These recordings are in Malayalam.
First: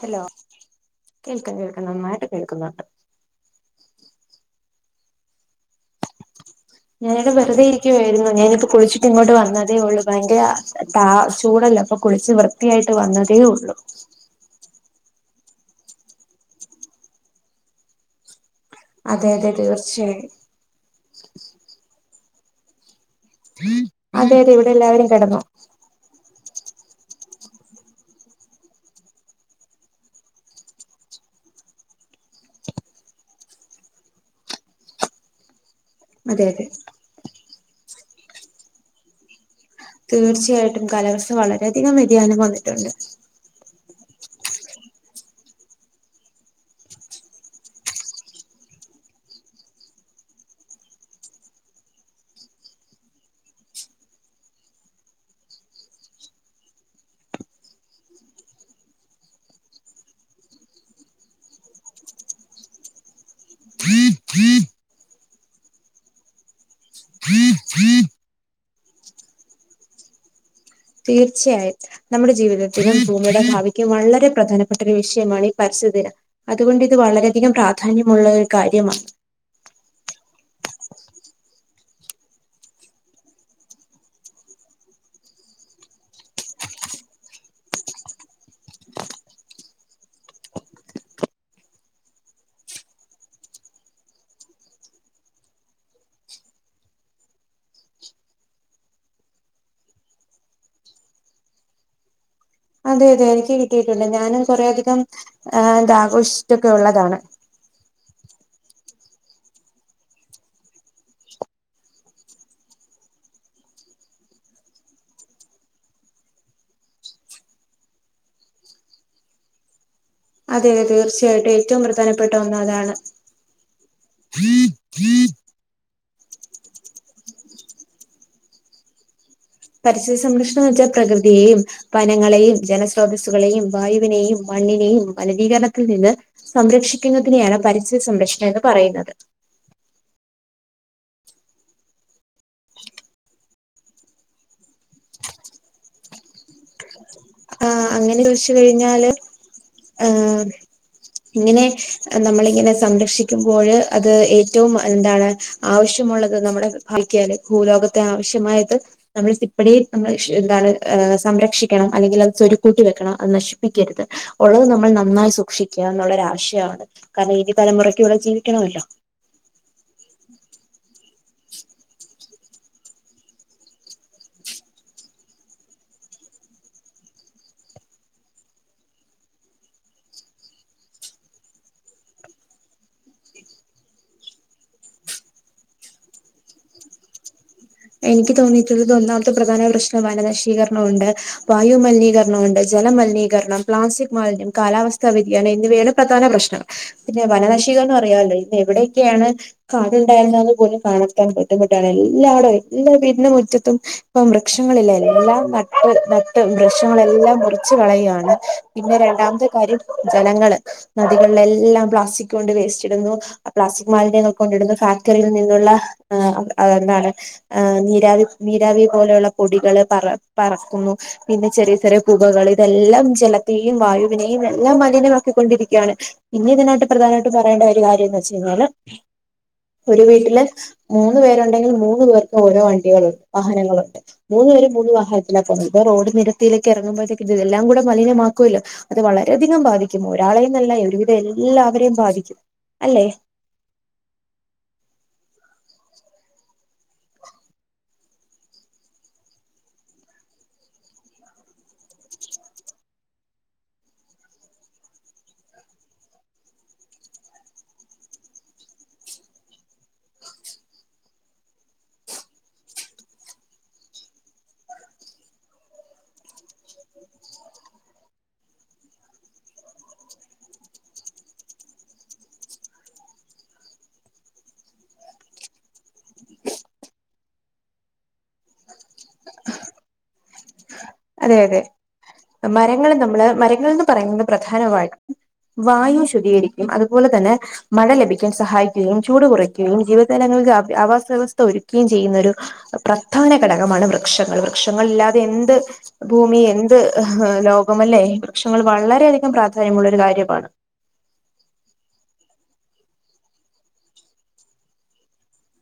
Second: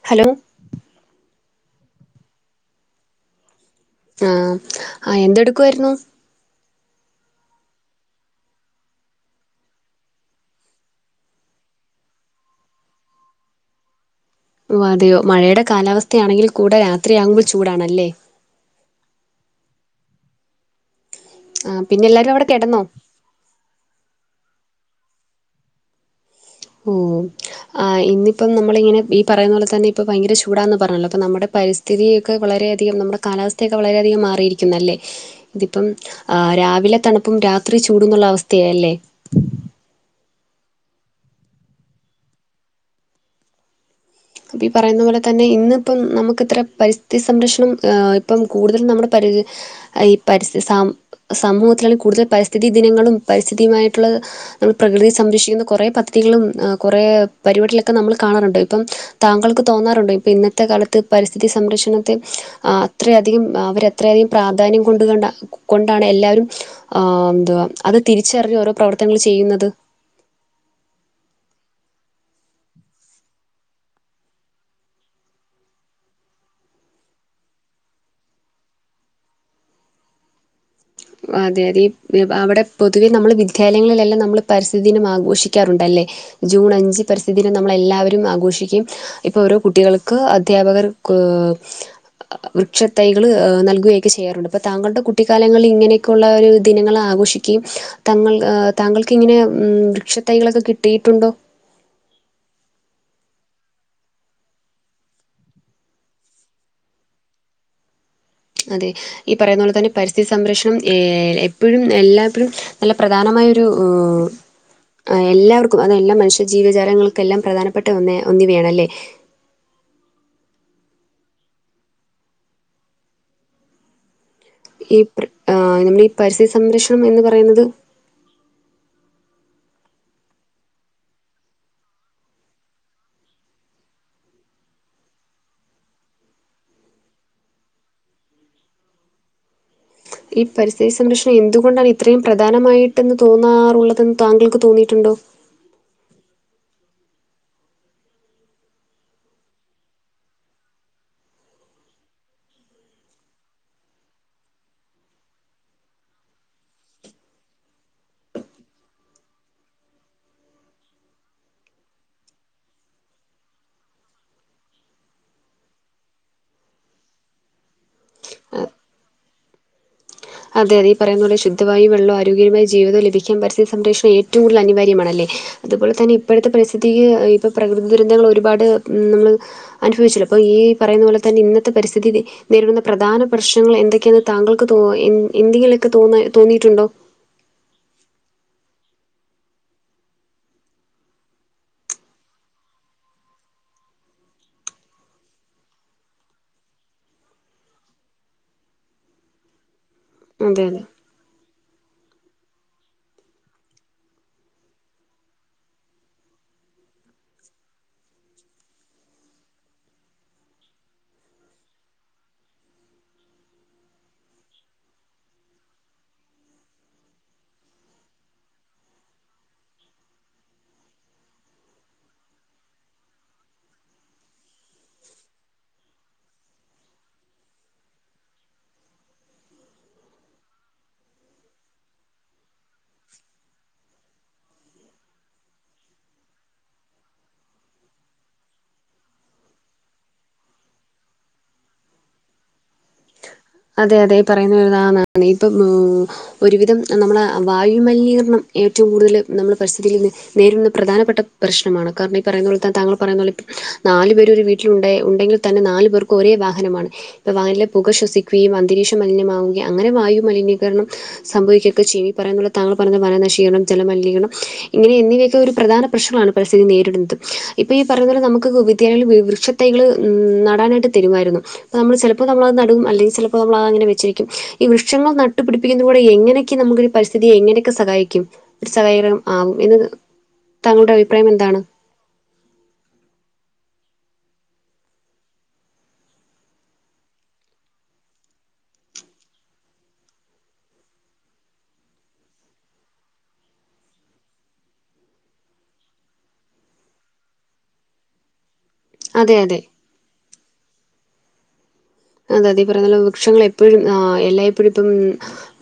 ഹലോ കേൾക്കാം കേൾക്കാം നന്നായിട്ട് കേൾക്കുന്നുണ്ട്. ആഹ് ആ എന്തെടുക്കു ആയിരുന്നു? ഞാന ഇടെ വെറുതെ ഇരിക്കുവായിരുന്നു ഞാനിപ്പോ കുളിച്ചിട്ടിങ്ങോട്ട് വന്നതേ ഉള്ളൂ ഭയങ്കര ത ചൂടല്ലെ അപ്പൊ കുളിച്ച് വൃത്തിയായിട്ട് വന്നതേ ഉള്ളു. ഓഹ് അതെയോ മഴയുടെ കാലാവസ്ഥയാണെങ്കിൽ കൂടെ രാത്രിയാകുമ്പോൾ ചൂടാണല്ലേ. അതെ അതെ തീർച്ചയായും. ആഹ് പിന്നെല്ലാരും അവിടെ കെടന്നോ? അതെ അതെ ഇവിടെ എല്ലാവരും കെടന്നു. ഊം ആഹ് ഇന്നിപ്പം നമ്മളി ങ്ങനെ ഈ പറേന്ന പോലെ തന്നെ ഇപ്പ ഭയങ്കര ചൂടാന്ന് പറഞ്ഞല്ലോ അപ്പൊ നമ്മുടെ പരിസ് ഥിതിയൊക്കെ വളരെയധികം നമ്മുടെ കാലാവസ്ഥയൊക്കെ വളരെയധികം മാറിയിരിക്കുന്നല്ലേ. തിപ്പം അതെ ആഹ് അതെ രാവിലെ തണുപ്പും രാത്രി ചൂടുംന്ന്ള്ള അവസ്ഥയാ അല്ലേ? തീർച്ചയായിട്ടും കാലാവസ്ഥ വളരെയധികം വ്യതിയാനം വന്നിട്ടുണ്ട്. അപ്പീ പറയുന്ന പോലെ തന്നെ ഇന്നിപ്പം നമുക്ക്ത്ര പരിസ്ഥിതി സംരക്ഷണം ഏ ഇപ്പം കൂടുതൽ നമ്മുടെ പരി അ ഈ പരിസ്ഥി സാം സമൂഹത്തിലാണ് കൂടുതൽ പരിസ്ഥിതി ദിനങ്ങളും പരിസ്ഥിതിയുമായിട്ടുള്ള നമ്മൾ പ്രകൃതിയെ സംരക്ഷിക്കുന്ന കൊറേ പദ്ധതികളും അ കൊറേ പരിപാടികളൊക്കെ നമ്മള് കാണാറുണ്ട് ഇപ്പം താങ്കൾക്ക് തോന്നാറുണ്ടൊ ഇപ്പ ഇന്നത്തെ കാലത്ത് പരിസ്ഥിതി സംരക്ഷണത്തെ ആഹ് അത്രയധികം അവര ത്രയധികം പ്രാധാന്യം കൊണ്ട് കണ്ട കൊണ്ടാണ് എല്ലാവരും ആഹ് എന്തവാ അത് തിരിച്ചറിഞ്ഞ് ഓരോ പ്രവർത്തനങ്ങൾ ചെയ്യുന്നത്. തീർച്ചയായിട്ടും നമ്മുടെ ജീവിതത്തിനും ഭൂമിയുടെ ഭാവിക്കും വളരെ പ്രധാനപ്പെട്ട ഒരു വിഷയമാണ് ഈ പരസ്ഥിതി ദിനം അതു കൊണ്ടിത് വളരെയധികം പ്രാധാന്യമുള്ള ഒരു കാര്യമാ അതെ അതെ ഇ അവിടെ പൊതുവെ നമ്മള് വിദ്യാലയങ്ങളിലെല്ലാം നമ്മൾ പരിസ്ഥിതി ദിനം ആഘോഷിക്കാറുണ്ടല്ലേ ജൂൺ അഞ്ച് പരിസ്ഥിതിദിനം നമ്മള എല്ലാവരും ആഘോഷിക്കും ഇപ്പൊ ഓരോ കുട്ടികൾക്ക് അദ്ധ്യാപകർ ക്ക്ഹ് വൃക്ഷത്തൈകള് നൽകുകയൊക്കെ ചെയ്യാറുണ്ട് അപ്പൊ താങ്കളുടെ കുട്ടിക്കാലങ്ങളിലീ ഇങ്ങനെയൊക്കെള്ള ഒരു ദിനങ്ങള് ആഘോഷിക്കയും തങ്കൾ താങ്കൾക്ക് ഇങ്ങനെ ഉം വൃക്ഷത്തൈകളൊക്കെ കിട്ടിയിട്ടുണ്ടോ അതെ അതെ എനിക്ക് കിട്ടിയിട്ടുണ്ട് ഞാനും കൊറെ അധികം ആഹ് ഇതാഘോഷിച്ചിട്ടൊക്കെ ഉള്ളതാണ് അതെ ഈ പറയുന്ന പോലെതന്നെ പരിസ്ഥിതി സംരക്ഷണം ഏഹ് എപ്പഴും എല്ലാപ്പഴും നല്ല പ്രധാനമായൊര് ഒരു ഏ് എല്ലാവർക്കും അത് എല്ലാം മനുഷ്യ ജീവജാലങ്ങൾക്കെല്ലാം പ്രധാനപ്പെട്ട ഒന്നേ ഒന്നിവയാണ് അല്ലേ അതെ അതെ തീർച്ചയായിട്ടും ഏറ്റവും പ്രധാനപ്പെട്ട ഒന്ന് അതാണ് ഈ ബ്രിട്ടാ നമ്മള് ഈ പരിസ്ഥിതി സംരക്ഷണം എന്ന് പറയുന്നത് പരിസ്ഥിതി സംരക്ഷണം വെച്ചാ പ്രകൃതിയെയും വനങ്ങളെയും ജലസ്രോതസ്സുകളെയും വായുവിനെയും മണ്ണിനെയും മലിനീകരണത്തിൽ നിന്ന് സംരക്ഷിക്കുന്നതിനെയാണ് പരിസ്ഥിതി സംരക്ഷണം എന്ന് പറയുന്നത് ഈ പരിസ്ഥിതി സംരക്ഷണം എന്തുകൊണ്ടാണ് ഇത്രയും പ്രധാനമായിട്ടെന്ന് തോന്നാറുള്ളതെന്ന് താങ്കൾക്ക് തോന്നിയിട്ടുണ്ടോ ആഹ് അങ്ങനെ തോയ്ച്ച് കഴിഞ്ഞാല് ഏ്ഹ് ഇങ്ങനെ നമ്മളിങ്ങനെ സംരക്ഷിക്കുമ്പോഴ് അത് ഏറ്റവും എന്താണ് ആവശ്യമുള്ളത് നമ്മുടെ ആൾക്ക്യാല് ഭൂലോകത്തെ ആവശ്യമായത് നമ്മള് സ്റ്റിപ്പടി നമ്മള് ഷ് എന്താണ് ഏ് സംരക്ഷിക്കണം അല്ലെങ്കില് അത് ചൊരു കൂട്ടി വെക്കണം അത് നശിപ്പിക്കര്ത് ഉള്ളത് നമ്മള് നന്നായി സൂക്ഷിക്കാ എന്നുള്ളൊരആശയാവാണ്‌ കാരണം ഇരു തലമുറയ്ക്ക് ഇവിടെ ജീവിക്കണോല്ലോ അതെ അതെ ഈപറയുന്നത്പോലെ ശുദ്ധവായും വെള്ളവായി ആരോഗ്യരുമായി ജീവിതം ലഭിക്കും പരിസ്ഥിതി സംരക്ഷണം ഏറ്റവും കൂടുതൽ അനിവാര്യമാണല്ലേ അതുപോലതന്നെ ഇപ്പഴത്തെ പരിസ്ഥിതി ഇപ്പം പ്രകൃതി ദുരന്തങ്ങള് ഒരുപാട് ഉം നമ്മള് അനുഭവിച്ചല്ലോ ഇപ്പ ഈ പറയുന്ന പോലെ തന്നെ ഇന്നത്തെ പരിസ്ഥിതീല് നേരിടുന്ന പ്രധാന പ്രശ്നങ്ങൾ എൻ എന്തൊക്കെയെന്ന് താങ്കൾക്ക് തോ എൻ എന്തെങ്കിലൊക്കെ തോന്ന തോന്നിയിട്ടുണ്ടോ എനിക്ക് തോന്നിയിട്ടുള്ളത് ഒന്നാമത്തെ പ്രധാന പ്രശ്നം വനനശീകരണം ഒണ്ട് വായുമലിനീകരണം ഉണ്ട് ജലമലിനീകരണം പ്ലാസ്റ്റിക് മാലിന്യം കാലാവസ്ഥാ വ്യതിയാനം എന്നിവയലും പ്രധാന പ്രശ്നം പിന്നെ വനനശീകരണ അറിയാല്ലോ ഇന്ന് എവിടെയെക്കെയാണ് കാട്ണ്ടായിരുന്നത് അതെ പോലും അതെ കാണത്താൻ ബുദ്ധിമുട്ടാണ് എല്ലാ വ്ടും എല്ലാ വീട്ന്റെ മുറ്റത്തും ഇപ്പം വൃക്ഷങ്ങളില്ല എല്ലാം നട്ട് നട്ട് വൃക്ഷങ്ങളെല്ലാം മുറിച്ച്കളയാണ് പിന്നെ രണ്ടാമത്തെ കാര്യം ജനങ്ങള് നദികൾലെല്ലാം പ്ലാസ്റ്റിക് കൊണ്ട് വേസ്റ്റ് ഇടുന്നു പ്ലാസ്റ്റിക് മാലിന്യങ്ങൾ കൊണ്ടിടുന്നു ഫാക്ടറിയിൽ നിന്നുള്ള ഏ്ഹ് എന്താണ് ആ് നീരാവി നീരാവി പോലുള്ള പൊടികള് പറ പറക്കുന്നു പിന്നെ ചെറിയ ചെറിയ പുകകള് ഇതെല്ലാം ജലത്തെയും വായുവിനെയും എല്ലാം മലിനമാക്കികൊണ്ടിരിക്കാണ് പിന്നെ ഇതിനായിട്ട് പ്രധാനായിട്ട് പറയേണ്ട ഒരു കാര്യം എന്ന് വെച്ച് കഴിഞ്ഞാല് ഒരു വീട്ടില് മൂന്ന് പേരുണ്ടെങ്കിൽ മൂന്ന് പേർക്ക് ഓരോ വണ്ടികള് വാഹനങ്ങള്ണ്ട് മൂന്ന് പേരും മൂന്ന് വാഹനത്തിലാ പോവ്ന്നത് അപ്പോ റോഡ് നിരത്തിലയിലേക്ക് എറങ്ങുമ്പഴ്ത്തേക്ക് ഇത് എല്ലാം കൂടെ മലിനമാക്കുവല്ലോ അത് വളരെയധികം ബാധിക്കും ഒരാളെയ് ന്നല്ല ഒരുവിധം എല്ലാവരെയും ബാധിക്കും അല്ലെ അതെ അതെ ഈപറയുന്നതാന്ന് ഇപ്പം ഒരുവിധം നമ്മളെ വായുമലിനീകരണം ഏറ്റവും കൂടുതല് നമ്മള് പരിസ്ഥിതിൽ നിന്ന് നേരിട്ന്ന പ്രധാനപ്പെട്ട പ്രശ്നമാണ് കാരണം ഈ പറയുന്ന പോലെത താങ്കൾ പറയുന്നോലെ നാലു പേര് ഒരു വീട്ടിൽഉണ്ടെ ഉണ്ടെങ്കിൽ തന്നെ നാലു പേർക്കും ഒരേ വാഹനമാണ് ഇപ്പ വാഹനിലെ പുക ശ്വസിക്ക് ഈ അന്തരീക്ഷ മലിനംമാവുകയും അങ്ങനെ വായുമലിനീകരണം സംഭവിക്കുക്കെ ചെയ്യും ഈ പറയന്നുള്ള താങ്കൾ പറഞ്ഞ വനനശീകരണം ജലമലിനീകരണം ഇങ്ങനെ എന്നിവയൊക്കെ ഒരു പ്രധാന പ്രശ്നവാണ് പരിസ്ഥിതി നേരിടുന്നത് ഇപ്പൊ ഈ പറയുന്ന പോലെ നമുക്ക് വിദ്യാലയങ്ങളിൽ വൃക്ഷ തൈകള് നടാനായിട്ട് തരുമായിരുന്നു നമ്മള് ചെലപ്പോ നമ്മളത് നടും അല്ലെങ്കി ചെലപ്പോ നമ്മളതതങ്ങനെ വെച്ചിരിക്കും ഈ വൃക്ഷങ്ങൾ നട്ടു പിടിപ്പിക്കുന്നതിലൂടെ എങ്ങനൊക്കെ നമുക്ക് ഒരു പരിസ്ഥിതിയെ എങ്ങനെയെക്കെ സഹായിക്കും ഒരു സഹകരണം ആവും എന്ന് താങ്കളുടെ അഭി അതെ അതെ മരങ്ങള് നമ്മള് മരങ്ങൾന്ന് പറയുന്നത് പ്രധാനമായി വായു ശുധീകരിക്കും അതുപോലെ തന്നെ മഴ ലഭിക്കാൻ സഹായിക്കുകയും, ചൂട് കൊറയ്ക്കുകയും, ജീവജാലങ്ങൾക്ക് ആവ ആവാസ വ്യവസ്ഥ ഒരുക്കുകയും ചെയ്യുന്ന ഒരു പ്രധാന ഘടകമാണ് വൃക്ഷങ്ങൾ വൃക്ഷങ്ങളില്ലാതെ എന്ത് ഭൂമി എന്ത് ലോകം അല്ലേ? വൃക്ഷങ്ങൾ വളരെയധികം അതെ അതെ പ്രാധാന്യമുള്ള ഒരു കാര്യമാണ് അതെ അതെ ഈ പറയുന്ന പോലെ വൃക്ഷങ്ങൾ എപ്പഴും ആഹ് എല്ലായിപ്പോഴും ഇപ്പം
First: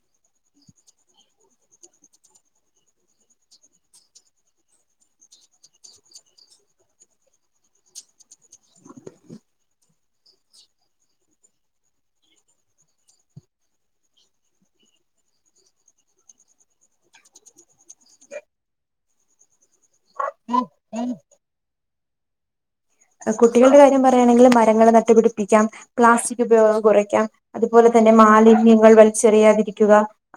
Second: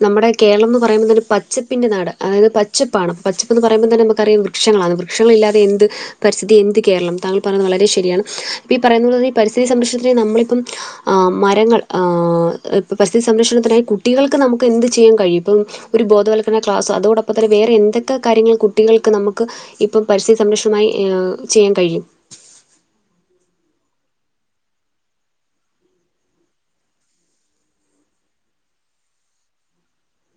നമ്മടെ കേരളം എന്ന് പറയുമ്പോ തന്നെ പച്ചപ്പിന്റെ നാട് അതായത് പച്ചപ്പാണ് പച്ചപ്പ്ന്ന് പറയുമ്പോ തന്നെ നമുക്കറിയാം വൃ വൃക്ഷങ്ങളാണ് വൃക്ഷങ്ങളില്ലാതെ എന്ത് പരിസ്ഥിതി എന്ത് കേരളം താങ്കൾ പറയുന്നത് വളരെ ശരിയാണ് ഇപ്പം ഈ പറയുന്നത് ഈ പരിസ്ഥിതി സംരക്ഷണത്തിന് നമ്മളിപ്പം ആഹ് മരങ്ങൾ ആ ഇപ്പം പരിസ്ഥിതി സംരക്ഷണത്തിനായി കുട്ടികൾക്ക് നമുക്ക് എന്ത് ചെയ്യാൻ കഴിയും ഇപ്പം ഒരു ബോധവൽക്കരണ ക്ലാസോ അതോടൊപ്പം തന്നെ വേറെ എന്തൊക്കെ കാര്യങ്ങൾ കുട്ടികൾക്ക് നമുക്ക് ഇപ്പം പരിസ്ഥിതി സംരക്ഷണമായി ഏഹേ ചെയ്യാൻ കഴിയും കുട്ടികളുടെ കാര്യം പറയയാണെങ്കില് മരങ്ങൾ നട്ടുപിടിപ്പിക്കാം, പ്ലാസ്റ്റിക് ഉപയോഗം കൊറയ്ക്കാം അതുപോലെ തന്നെ മാലിന്യങ്ങൾ വലിച്ചെറിയാതിരിക്കുക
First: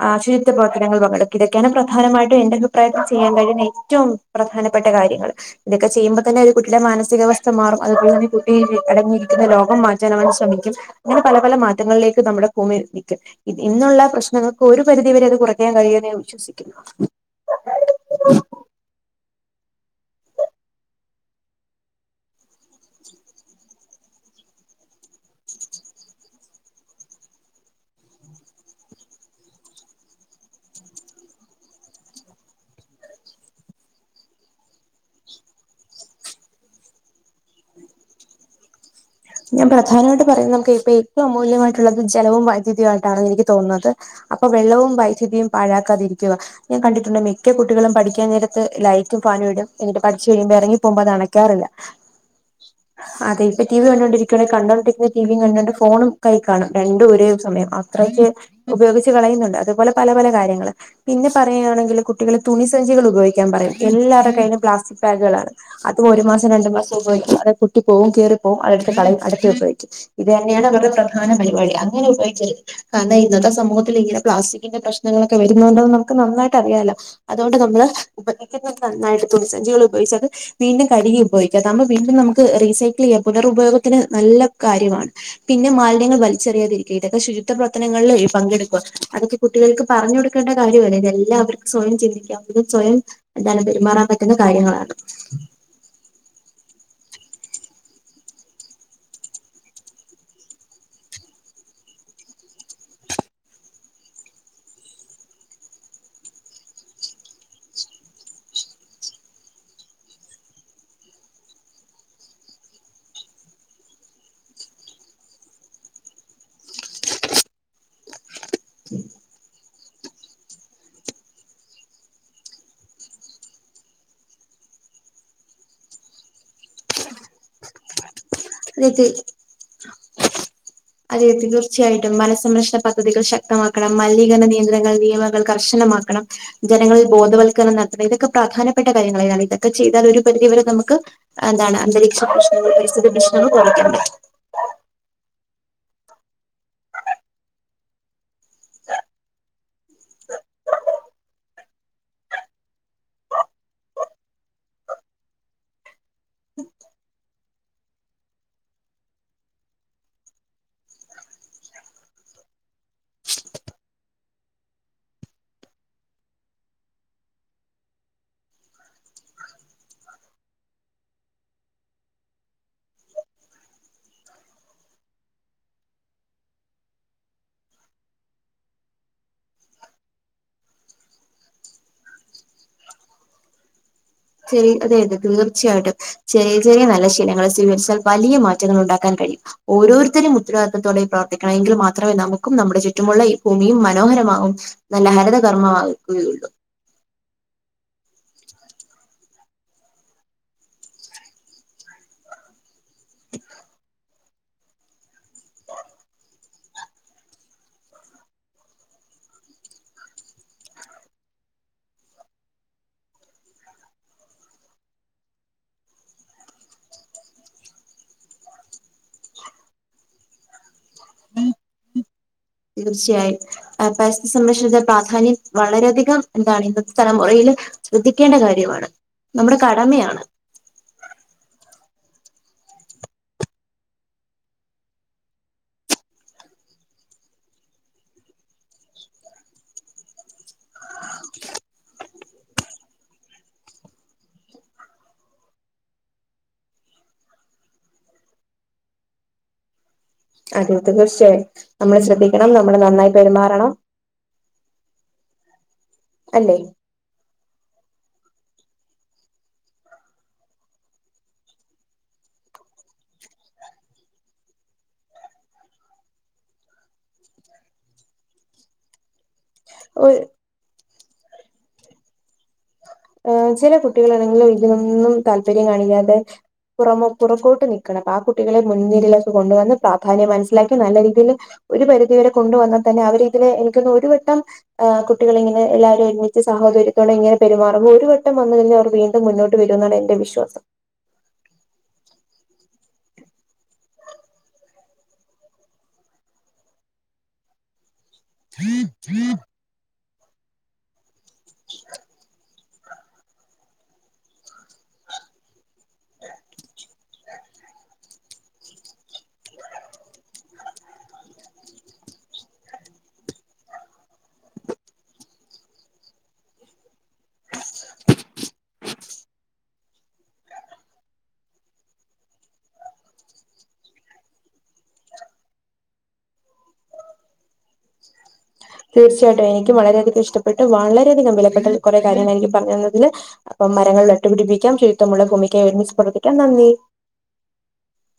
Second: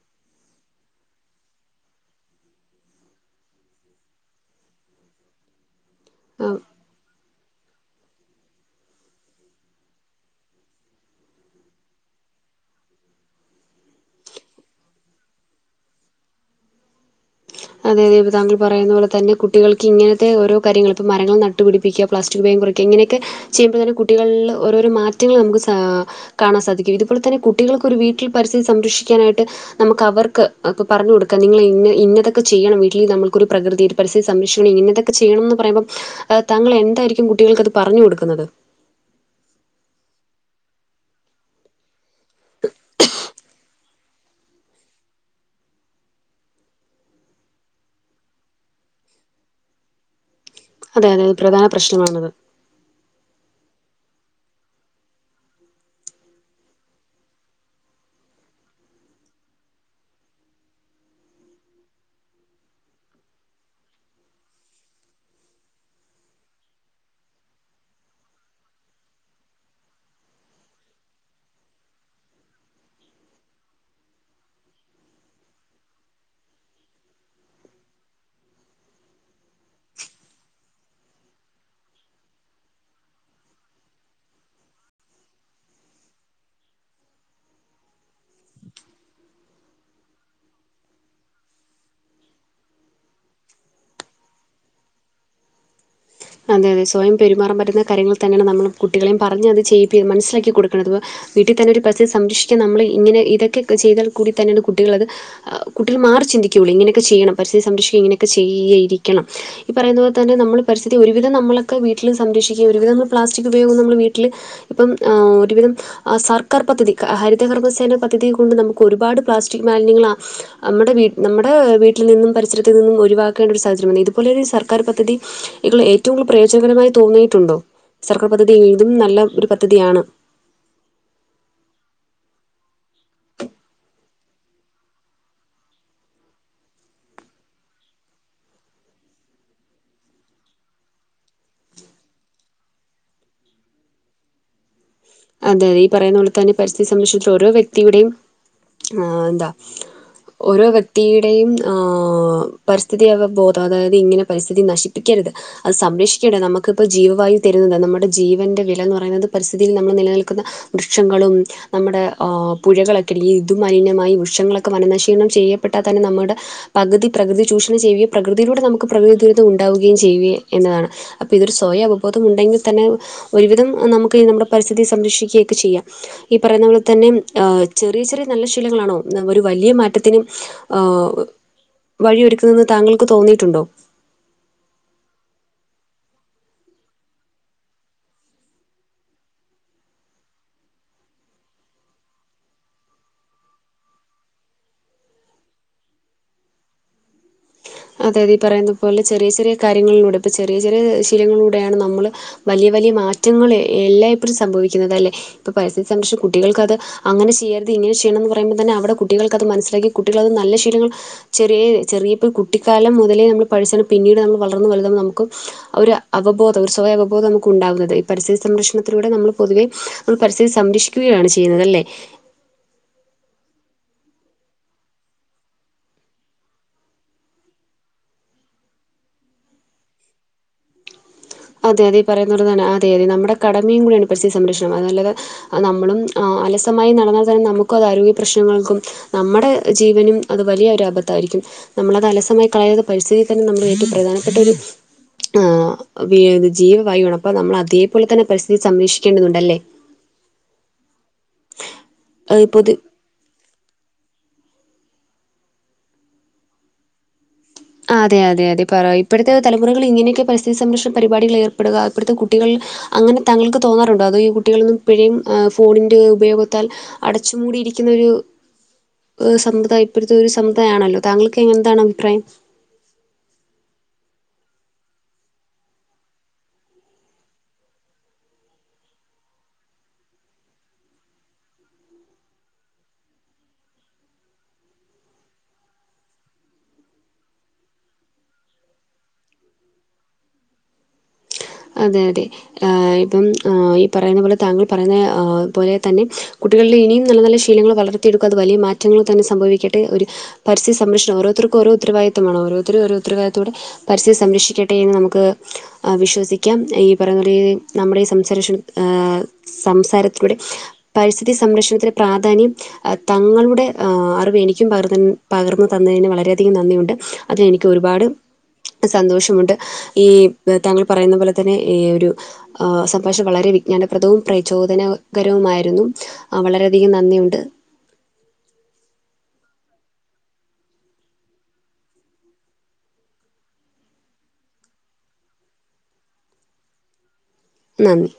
ആഹ് ശുചിത്വ പ്രവർത്തനങ്ങളിൽ പങ്കെടുക്ക ഇതൊക്കെയാണ് പ്രധാനമായിട്ടും എന്റെ അഭിപ്രായത്തിൽ ചെയ്യാൻ കഴിയുന്ന ഏറ്റവും പ്രധാനപ്പെട്ട കാര്യങ്ങള് ഇതൊക്കെ ചെയ്യുമ്പോ തന്നെ ആ, ഒരു കുട്ടിയുടെ മാനസിക അവസ് ത്ത മാറും അതുപോലെ തന്നെ ഈ കുട്ടി അടങ്ങിയിരിക്കുന്ന ലോകം മാറ്റാൻ അവൻ ശ്രമിക്കും അങ്ങനെ പല പല മാറ്റങ്ങളിലേക്ക് നമ്മുടെ ഭൂമി നിക്കും ഇന്നുള്ള പ്രശ്നങ്ങൾക്ക് ഒരു പരിധി വരെ അത് കുറയ്ക്കാൻ കഴിയുന്ന് ഞാൻ വിശ്വസിക്കുന്നു അതെ അതെ താങ്കൾ പറയുന്ന പോലെ തന്നെ കുട്ടികൾക്ക് ഇങ്ങനത്തെ ഓരോ കാര്യങ്ങൾ ഇപ്പോ മരങ്ങൾ നട്ടുപിടി പ്പിക്ക പ്ലാസ്റ്റിക് ഉപയോഗം കുറയ്ക്ക ഇങ്ങനെയൊക്കെ ചെയ്യുമ്പോ തന്നെ കുട്ടികൾല് ഓരോരോ മാറ്റങ്ങള് നമുക്ക് സാ കാണാൻ സാധിക്കും ഇതുപോലെ തന്നെ കുട്ടികൾക്ക് ഒരു വീട്ടിൽ പരിസ്ഥിതി സംരക്ഷിക്കാനായിട്ട് നമുക്ക് അവർക്ക് ഇപ്പ പറഞ്ഞ കൊടുക്കാം നിങ്ങള ഇന്ന ഇന്നത് ഒക്കെ ചെയ്യണം വീട്ടിൽ നമൾക്കൊരു പ്രകൃതി, ഒരു പരിസ്ഥിതി സംരക്ഷിക്കണം ഇങ്ങനത്തൊക്കെ ചെയ്യണംമെന്ന് പറയുമ്പം എഹ് താങ്കൾ എന്തായിരിക്കും കുട്ടികൾക്ക് അത് പറഞ്ഞു കൊടുക്കുന്നത്? ഞാൻ പ്രധാനമായിട്ട് പറയുന്നത് നമുക്ക് ഇപ്പൊ ഏറ്റവും അമൂല്യമായിട്ടുള്ളത് ജലവും വൈദ്യുതിയുമായിട്ടാണ് എനിക്ക് തോന്നുന്നത്. അപ്പൊ വെള്ളവും വൈദ്യുതിയും പാഴാക്കാതിരിക്കുക. ഞാൻ കണ്ടിട്ടുണ്ട് മിക്ക കുട്ടികളും പഠിക്കാൻ നേരത്ത് ലൈറ്റും ഫാനും ഇടും എന്നിട്ട് പഠിച്ച് കഴിയുമ്പോ എറങ്ങി പോകുമ്പോ അതെ അത് അതെ അണക്കാറില്ല പ്രധാന പ്രശ്നമാണത് അതെ ഇപ്പൊ ടി വി കണ്ടോണ്ടി കണ്ടോണ്ടിരിക്ണ ടി വി കണ്ടോണ്ട് ഫോണും കൈ കാണും രണ്ടും ഒരേ സമയം അത്രയ്ക്ക് ഉപയോഗിച്ച് കളയുന്നുണ്ട് അതുപോലെ പല പല കാര്യങ്ങള് പിന്നെ പറയാണെങ്കില് കുട്ടികള് തുണി സഞ്ചികള് ഉപയോഗിക്കാൻ പറയും എല്ലാരുടെ കയ്യിലും പ്ലാസ്റ്റിക് ബാഗുകളാണ് അത് ഒരു മാസം രണ്ട് മാസം ഉപയോഗിക്കും അത് പൊട്ടി പോവും കീറിപ്പോവും അതെടുത്ത് കളയും അടുത്ത ഉപയോഗിക്കും. ഇത് തന്നെയാണ് ഇവരുടെ പ്രധാന പരിപാടി അങ്ങനെ ഉപയോഗിച്ച കാരണം ഇന്നത്തെ സമൂഹത്തില് ഇങ്ങനെ പ്ലാസ്റ്റിക്കിന്റെ പ്രശ്നങ്ങളൊക്കെ വരുന്നുണ്ടോന്ന് നമുക്ക് നന്നായിട്ട് അറിയാലോ അതുകൊണ്ട് നമ്മള് ഉപയോഗിക്കുന്നത് നന്നായിട്ട് തുണിസഞ്ചികള് ഉപയോഗിച്ചാല് വീണ്ടും കഴുകി ഉപയോഗിക്കാം അതാകുമ്പോ വീണ്ടും നമുക്ക് റീസൈക്കിൾ ചെയ്യാം പുനരുപയോഗത്തിന് നല്ല കാര്യമാണ്. പിന്നെ മാലിന്യങ്ങൾ വലിച്ചെറിയാതിരിക്കുക, ഇതൊക്കെ ശുചിത്വ പ്രവർത്തനങ്ങളിൽ പങ്കെടുക്കുക അതൊക്കെ കുട്ടികൾക്ക് പറഞ്ഞു കൊടുക്കേണ്ട കാര്യവല്ലേ ഇതെല്ലാവർക്കും സ്വയം ചിന്തിക്കാവുന്നതും സ്വയം എന്താലും പെരുമാറാൻ പറ്റുന്ന കാര്യങ്ങളാണ്. അതെ അതെ സ്വയം പെരുമാറാൻ പറ്റുന്ന കാര്യങ്ങൾ തന്നെയാണ് നമ്മള് കുട്ടികളേം പറഞ് അത് ചെയ്യിപ്പി മനസ്സിലാക്കി കൊടുക്കണം അതു പോലെ വീട്ടിൽ തന്നെ ഒരു പരിസ്ഥിതി സംരക്ഷിക്കാൻ നമ്മൾ ഇങ്ങനെ ഇതൊക്കെ ചെയ്താൽ കൂടി തന്നെയാണ് കുട്ടികളത് കുട്ടികൾ മാറി ചിന്തിക്കുകയുള്ളൂ ഇങ്ങനെയൊക്കെ ചെയ്യണം പരിസ്ഥിതി സംരക്ഷിക്കുക ഇങ്ങനെയൊക്കെ ചെയ്യയിരിക്കണം. ഈ പറയുന്നത് പോലെ തന്നെ നമ്മള് പരിസ് സ്ഥിതി ഒരുവിധം നമ്മളൊക്കെ വീട്ടിൽ സംരക്ഷിക്കുക ഒരുവിധം നമ്മള് പ്ലാസ്റ്റിക് ഉയോഗം നമ്മൾ വീട്ട്ല് ഇപ്പം ആ ഒരുവിധം സർക്കാർപദ്ധതി ഹരിതകർമ്മ സേന പദ്ധ തിയെ കൊണ്ട് നമുക്ക് ഒരുപാട് പ്ലാസ്റ്റിക് മാലിന്യങ്ങളാ നമ്മുടെ വീ നമ്മുടെ വീട്ടിൽ നിന്നും പരിസരത്തിൽ നിന്നും ഒഴിവാക്കേണ്ട ഒരു സാഹചര്യം വന്നേ ഇതുപോലെ സർക്കാർ പദ്ധതി ഇതിൾ ഏറ്റവും കൂടുതൽ പ്രയോജനകരമായി തോന്നിയിട്ടുണ്ടോ? സർക്കാർ പദ്ധതി ഇതും അതെ നല്ല ഒരു പദ്ധതിയാണ്. അതെ തീർച്ചയായിട്ടും, മനസംരക്ഷണ പദ്ധതികൾ ശക്തമാക്കണം, മലിനീകരണ നിയന്ത്രണങ്ങൾ, നിയമങ്ങൾ, കർശനമാക്കണം. ജനങ്ങളിൽ ബോധവൽക്കരണം നടത്തണം ഇതൊക്കെ പ്രധാനപ്പെട്ട കാര്യങ്ങളാണ് ഇതൊക്കെ ചെയ്താൽ ഒരു പരിധിവരെ നമുക്ക് എന്താണ് അന്തരീക്ഷ പ്രശ്നവും പരിസ്ഥിതി പ്രശ്നങ്ങളും കുറയ്ക്കേണ്ടേ അതെ അതെ ഈ പറയുന്ന പോലെ തന്നെ പരിസ്ഥിയ സംബന്ധിച്ചി ഓരോ വ്യക്തിയുടെയും ആ എന്താ ഓരോ വ്യക്തിയുടെയും ആ പരിസ്ഥിതി അവബോധം അതായത് ഇങ്ങനെ പരിസ്ഥിതി നശിപ്പ രുത് അത് സംരക്ഷിക്കേണ്ട നമുക്ക്പ്പോ ജീവവായു തരുന്നത് നമ്മുടെ ജീവന്റെ വില എന്ന് പറയുന്നത് പരിസ്ഥിതിൽ നമ്മൾ നിലനിൽക്കുന്ന വൃക്ഷങ്ങളും നമ്മുടെ ആ പുഴകളൊക്കെ [unintelligible] ഇതുമലിനമായി വൃഷങ്ങളൊക്കെ വനനശീലണം ചെയ്യപ്പെട്ടാൽ തന്നെ നമ്മുടെ പകുതി പ്രകൃതി ചൂഷണം ചെയ്യുക പ്രകതിയിലൂടെ നമുക്ക് പ്രകൃതി ദുരന്തം ഉണ്ടാവുകയും ചെയ്യുക എന്നതാണ്. അപ്പൊ ഇതൊരു സ്വയം അവബോധം ഉണ്ടെങ്കി തന്നെ ഒരുവിധം നമുക്ക് ഈ നമ്മുടെ പരിസ്ഥിതി സംരക്ഷിക്കുകയൊക്കെ ചെയ്യാം. ഈ പറയുന്ന പോലെ തന്നെ ആ ചെറിയ ചെറിയ നല്ല ശീലങ്ങളാണോ ഒരു വലിയ മാറ്റത്തിന് ആ വഴിയൊരുക്കുന്നെന്ന് താങ്കൾക്ക് തോന്നിയിട്ടുണ്ടോ? ശരി അതെ അതെ തീർച്ചയായിട്ടും. ചെറിയ ചെറിയ നല്ല ശീലങ്ങൾ സ്വീകരിച്ചാൽ വലിയ മാറ്റങ്ങൾ ഉണ്ടാക്കാൻ കഴിയും. ഓരോരുത്തരും ഉത്തരവാദിത്വത്തോടെ പ്രവർത്തിക്കണം എങ്കിൽ മാത്രമേ നമുക്കും നമ്മുടെ ചുറ്റുമുള്ള ഈ ഭൂമിയും മനോഹരമാകും. നല്ല ഹരിത കർമ്മമാക്കുകയുള്ളൂ. അതെ അതെ ഈ പറയുന്ന പോലെ ചെറിയ ചെറിയ കാര്യങ്ങളിലൂടെ ഇപ്പൊ ചെറിയ ചെറിയ ശീലങ്ങളിലൂടെയാണ് നമ്മള് വലിയ വലിയ മാറ്റങ്ങൾ എല്ലായ്പ്പോഴും സംഭവിക്കുന്നത് അല്ലേ ഇപ്പോൾ പരിസ്ഥിത്തെ സംബന്ധിച്ച് കുട്ടികൾക്കത് അങ്ങനെ ചെയ്യരുത് ഇങ്ങനെ ചെയ്യണംമെന്ന് പറയ്മ്പോൾ തന്നെ അവിടെ കുട്ടികൾക്കത് മനസ്സിലാക്കി കുട്ടികളത് നല്ല ശീലങ്ങൾ ചെറിയ ചെറിയ ഇപ്പോ കുട്ടിക്കാലം മുതലേ നമ്മൾ പഠിച്ചത് പിന്നീട് നമ്മൾ വളർന്നു വലുതാവുമ്പോൾ നമുക്കും ഒരു അവബോധം ഒരു സ്വയം ഉപബോധം നമുക്ക് ഉണ്ടാവുന്നത് ഈ പരിസ്ഥിതി സംരക്ഷണത്തിലൂടെ നമ്മള് പൊതുവെ നമ്മൾ പരിസ്ഥിതി സംരക്ഷിക്കുകയാണ് ചെയ്യുന്നത് അല്ലേ തീർച്ചയായും പരിസ്ഥിതി സംരക്ഷണത്തിൻ്റെ പ്രാധാന്യം വളരെയധികം ഇതാണ് ഇന്നത്തെ തലമുറയില് ശ്രദ്ധിക്കേണ്ട കാര്യമാണ് നമ്മുടെ കടമയാണ് അതെ അതെ ഈ പറയുന്നത് പോലെ തന്നെ അതെ അതെ നമ്മുടെ കടമയും കൂടിയാണ് പരിസ്ഥിതി സംരക്ഷണം അത് നല്ലത് അത് നമ്മളും അലസമായി നടന്നാൽ തന്നെ നമുക്കും അത് ആരോഗ്യ പ്രശ്നങ്ങൾക്കും നമ്മടെ ജീവനും അത് വലിയ ഒരു അബദ്ധായിരിക്കും നമ്മളത് അലസമായി കളയാതെ പരിസ്ഥിതിയിൽ തന്നെ നമ്മളെ ഏറ്റവും പ്രധാനപ്പെട്ട ഒരു ആ ഇത് ജീവവായുവാണ് അപ്പൊ നമ്മൾ അതേപോലെ തന്നെ പരിസ്ഥിതി സംരക്ഷിക്കേണ്ടതുണ്ട ല്ലേ അതെ തീർച്ചയായും നമ്മള് ഏഹ് ശ്രദ്ധിക്കണം പൊതു നമ്മള് നന്നായി പെരുമാറണം അല്ലേ അതെ അതെ അതെ പറ ഇപ്പഴത്തെ തലമുറകൾ ഇങ്ങനെയൊക്കെ പരിസ്ഥി സംരക്ഷണ പരിപാടികൾ ഏർപ്പെടുക ഇപ്പഴത്തെ കുട്ടികൾ അങ്ങനെ താങ്കൾക്ക് തോന്നാറുണ്ടോ അതോ ഈ കുട്ടികളൊന്നും ഇപ്പഴും ഈ ഫോണിൻ്റെ ഉപയോഗത്താൽ അടച്ച് മൂടിയിരിക്കുന്നൊരു ഒരു സമുദായം ഇപ്പഴത്തെ ഒരു സമുദയാണല്ലോ താങ്കൾക്ക് എങ്ങനെത്താണ് അഭിപ്രായം ചില കുട്ടികളാണെങ്കിലും- ഇതിതിനൊന്നും താല്പര്യം- കാണിക്കാതെ- പുറമെ പുറക്കോട്ട് നിക്കണം- അപ്പം ആ കുട്ടികളെ- മുൻനിരയിലേക്ക് കൊണ്ടുവന്ന്- പ്രാധാന്യം മനസ്സിലാക്കി നല്ല- രീതിയില്- ഒരു പരിധിവരെ കൊണ്ടുവന്ന- തന്നെ അവര് ഇതില്- എനിക്കോന്ന്ണ് ഒരു വട്ടം- ഏ കുട്ടികൾ ഇങ്ങനെ എല്ലാരും- ഒരുമിച്ച് സഹോദര്യത്തോടെ- ഇങ്ങനെ- പെരുമാറുമ്പം ഒരു വട്ടം വന്നു- കഴിഞ്ഞ അവർ വീണ്ടും- മുന്നോട്ട് വരും എന്നാണ് എന്റെ- വിശ്വാസം. അതെ, അതെ, ഏ ഇപ്പം ഈ പറയുന്ന പോലെ, താങ്കൾ പറയുന്ന പോലെ തന്നെ- കുട്ടികളുടെ ഇനിയും നല്ല, നല്ല ശീ- ശീലങ്ങൾ പലതും, ഏറ്റെടുക്കാതെ വലിയ- മാറ്റങ്ങൾ തന്നെ സംഭവിക്കട്ടെ. ഒരു പരിസ്ഥിതി സംരക്ഷണം- ഓരോരുർക്കുംഓരോ- ഉത്തരദിത്തമാണ് ഓരോ- ഓരോരുത്തരും ഓരോ- ഉത്തരവാദിത്തത്തോടെ- പരിസ്ഥിതി സംരക്ഷിക്കട്ടെ എന്ന്- നമുക്ക് വിശ്വസിക്കാം. യ്ക്കാം ഈ പറയുന്ന പോലെ- നമ്മുടെ ഈ സംസാര ശു- ഏ, സംസാരത്തിലൂടെ- പരിസ്ഥിതി സംരക്ഷണത്തിന്- പ്രാധാന്യം- തങ്ങളുടെ അറിവ് എനിക്കും- പകർന്ന പകർന്നു തന്നതിന്- വളരെയധികം നന്ദിയുണ്ട്. അത് എനിക്ക് ഒരുപാട്- സന്തോഷമുണ്ട്, ഈ താങ്കൾ- പറയുന്ന പോലെ- തന്നെ ഈ ഒരു സംഭാഷണം- വളരെ വിജ്ഞാനപ്രദവും, പ്രചോദനകരവുമായിരുന്നു. ആഹ, വളരെയധികം നന്ദിയുണ്ട്. തീർച്ചയായിട്ടും എനിക്ക്- വളരെയധികം ഇഷ്ടപ്പെട്ടു- വളരെയധികം വിലപ്പെട്ട കുറെ- കാര്യങ്ങൾ എനിക്ക് പറഞ്ഞു- തന്നതിന്. അപ്പം മരങ്ങൾ നട്ടുപിടിപ്പിക്കാം, ശുചിത്വമുള്ള ഭൂമിക്കായ്- ഒരുമിച്ച് പ്രവർത്തിക്കാം, നന്ദി.. ! നന്ദി.. !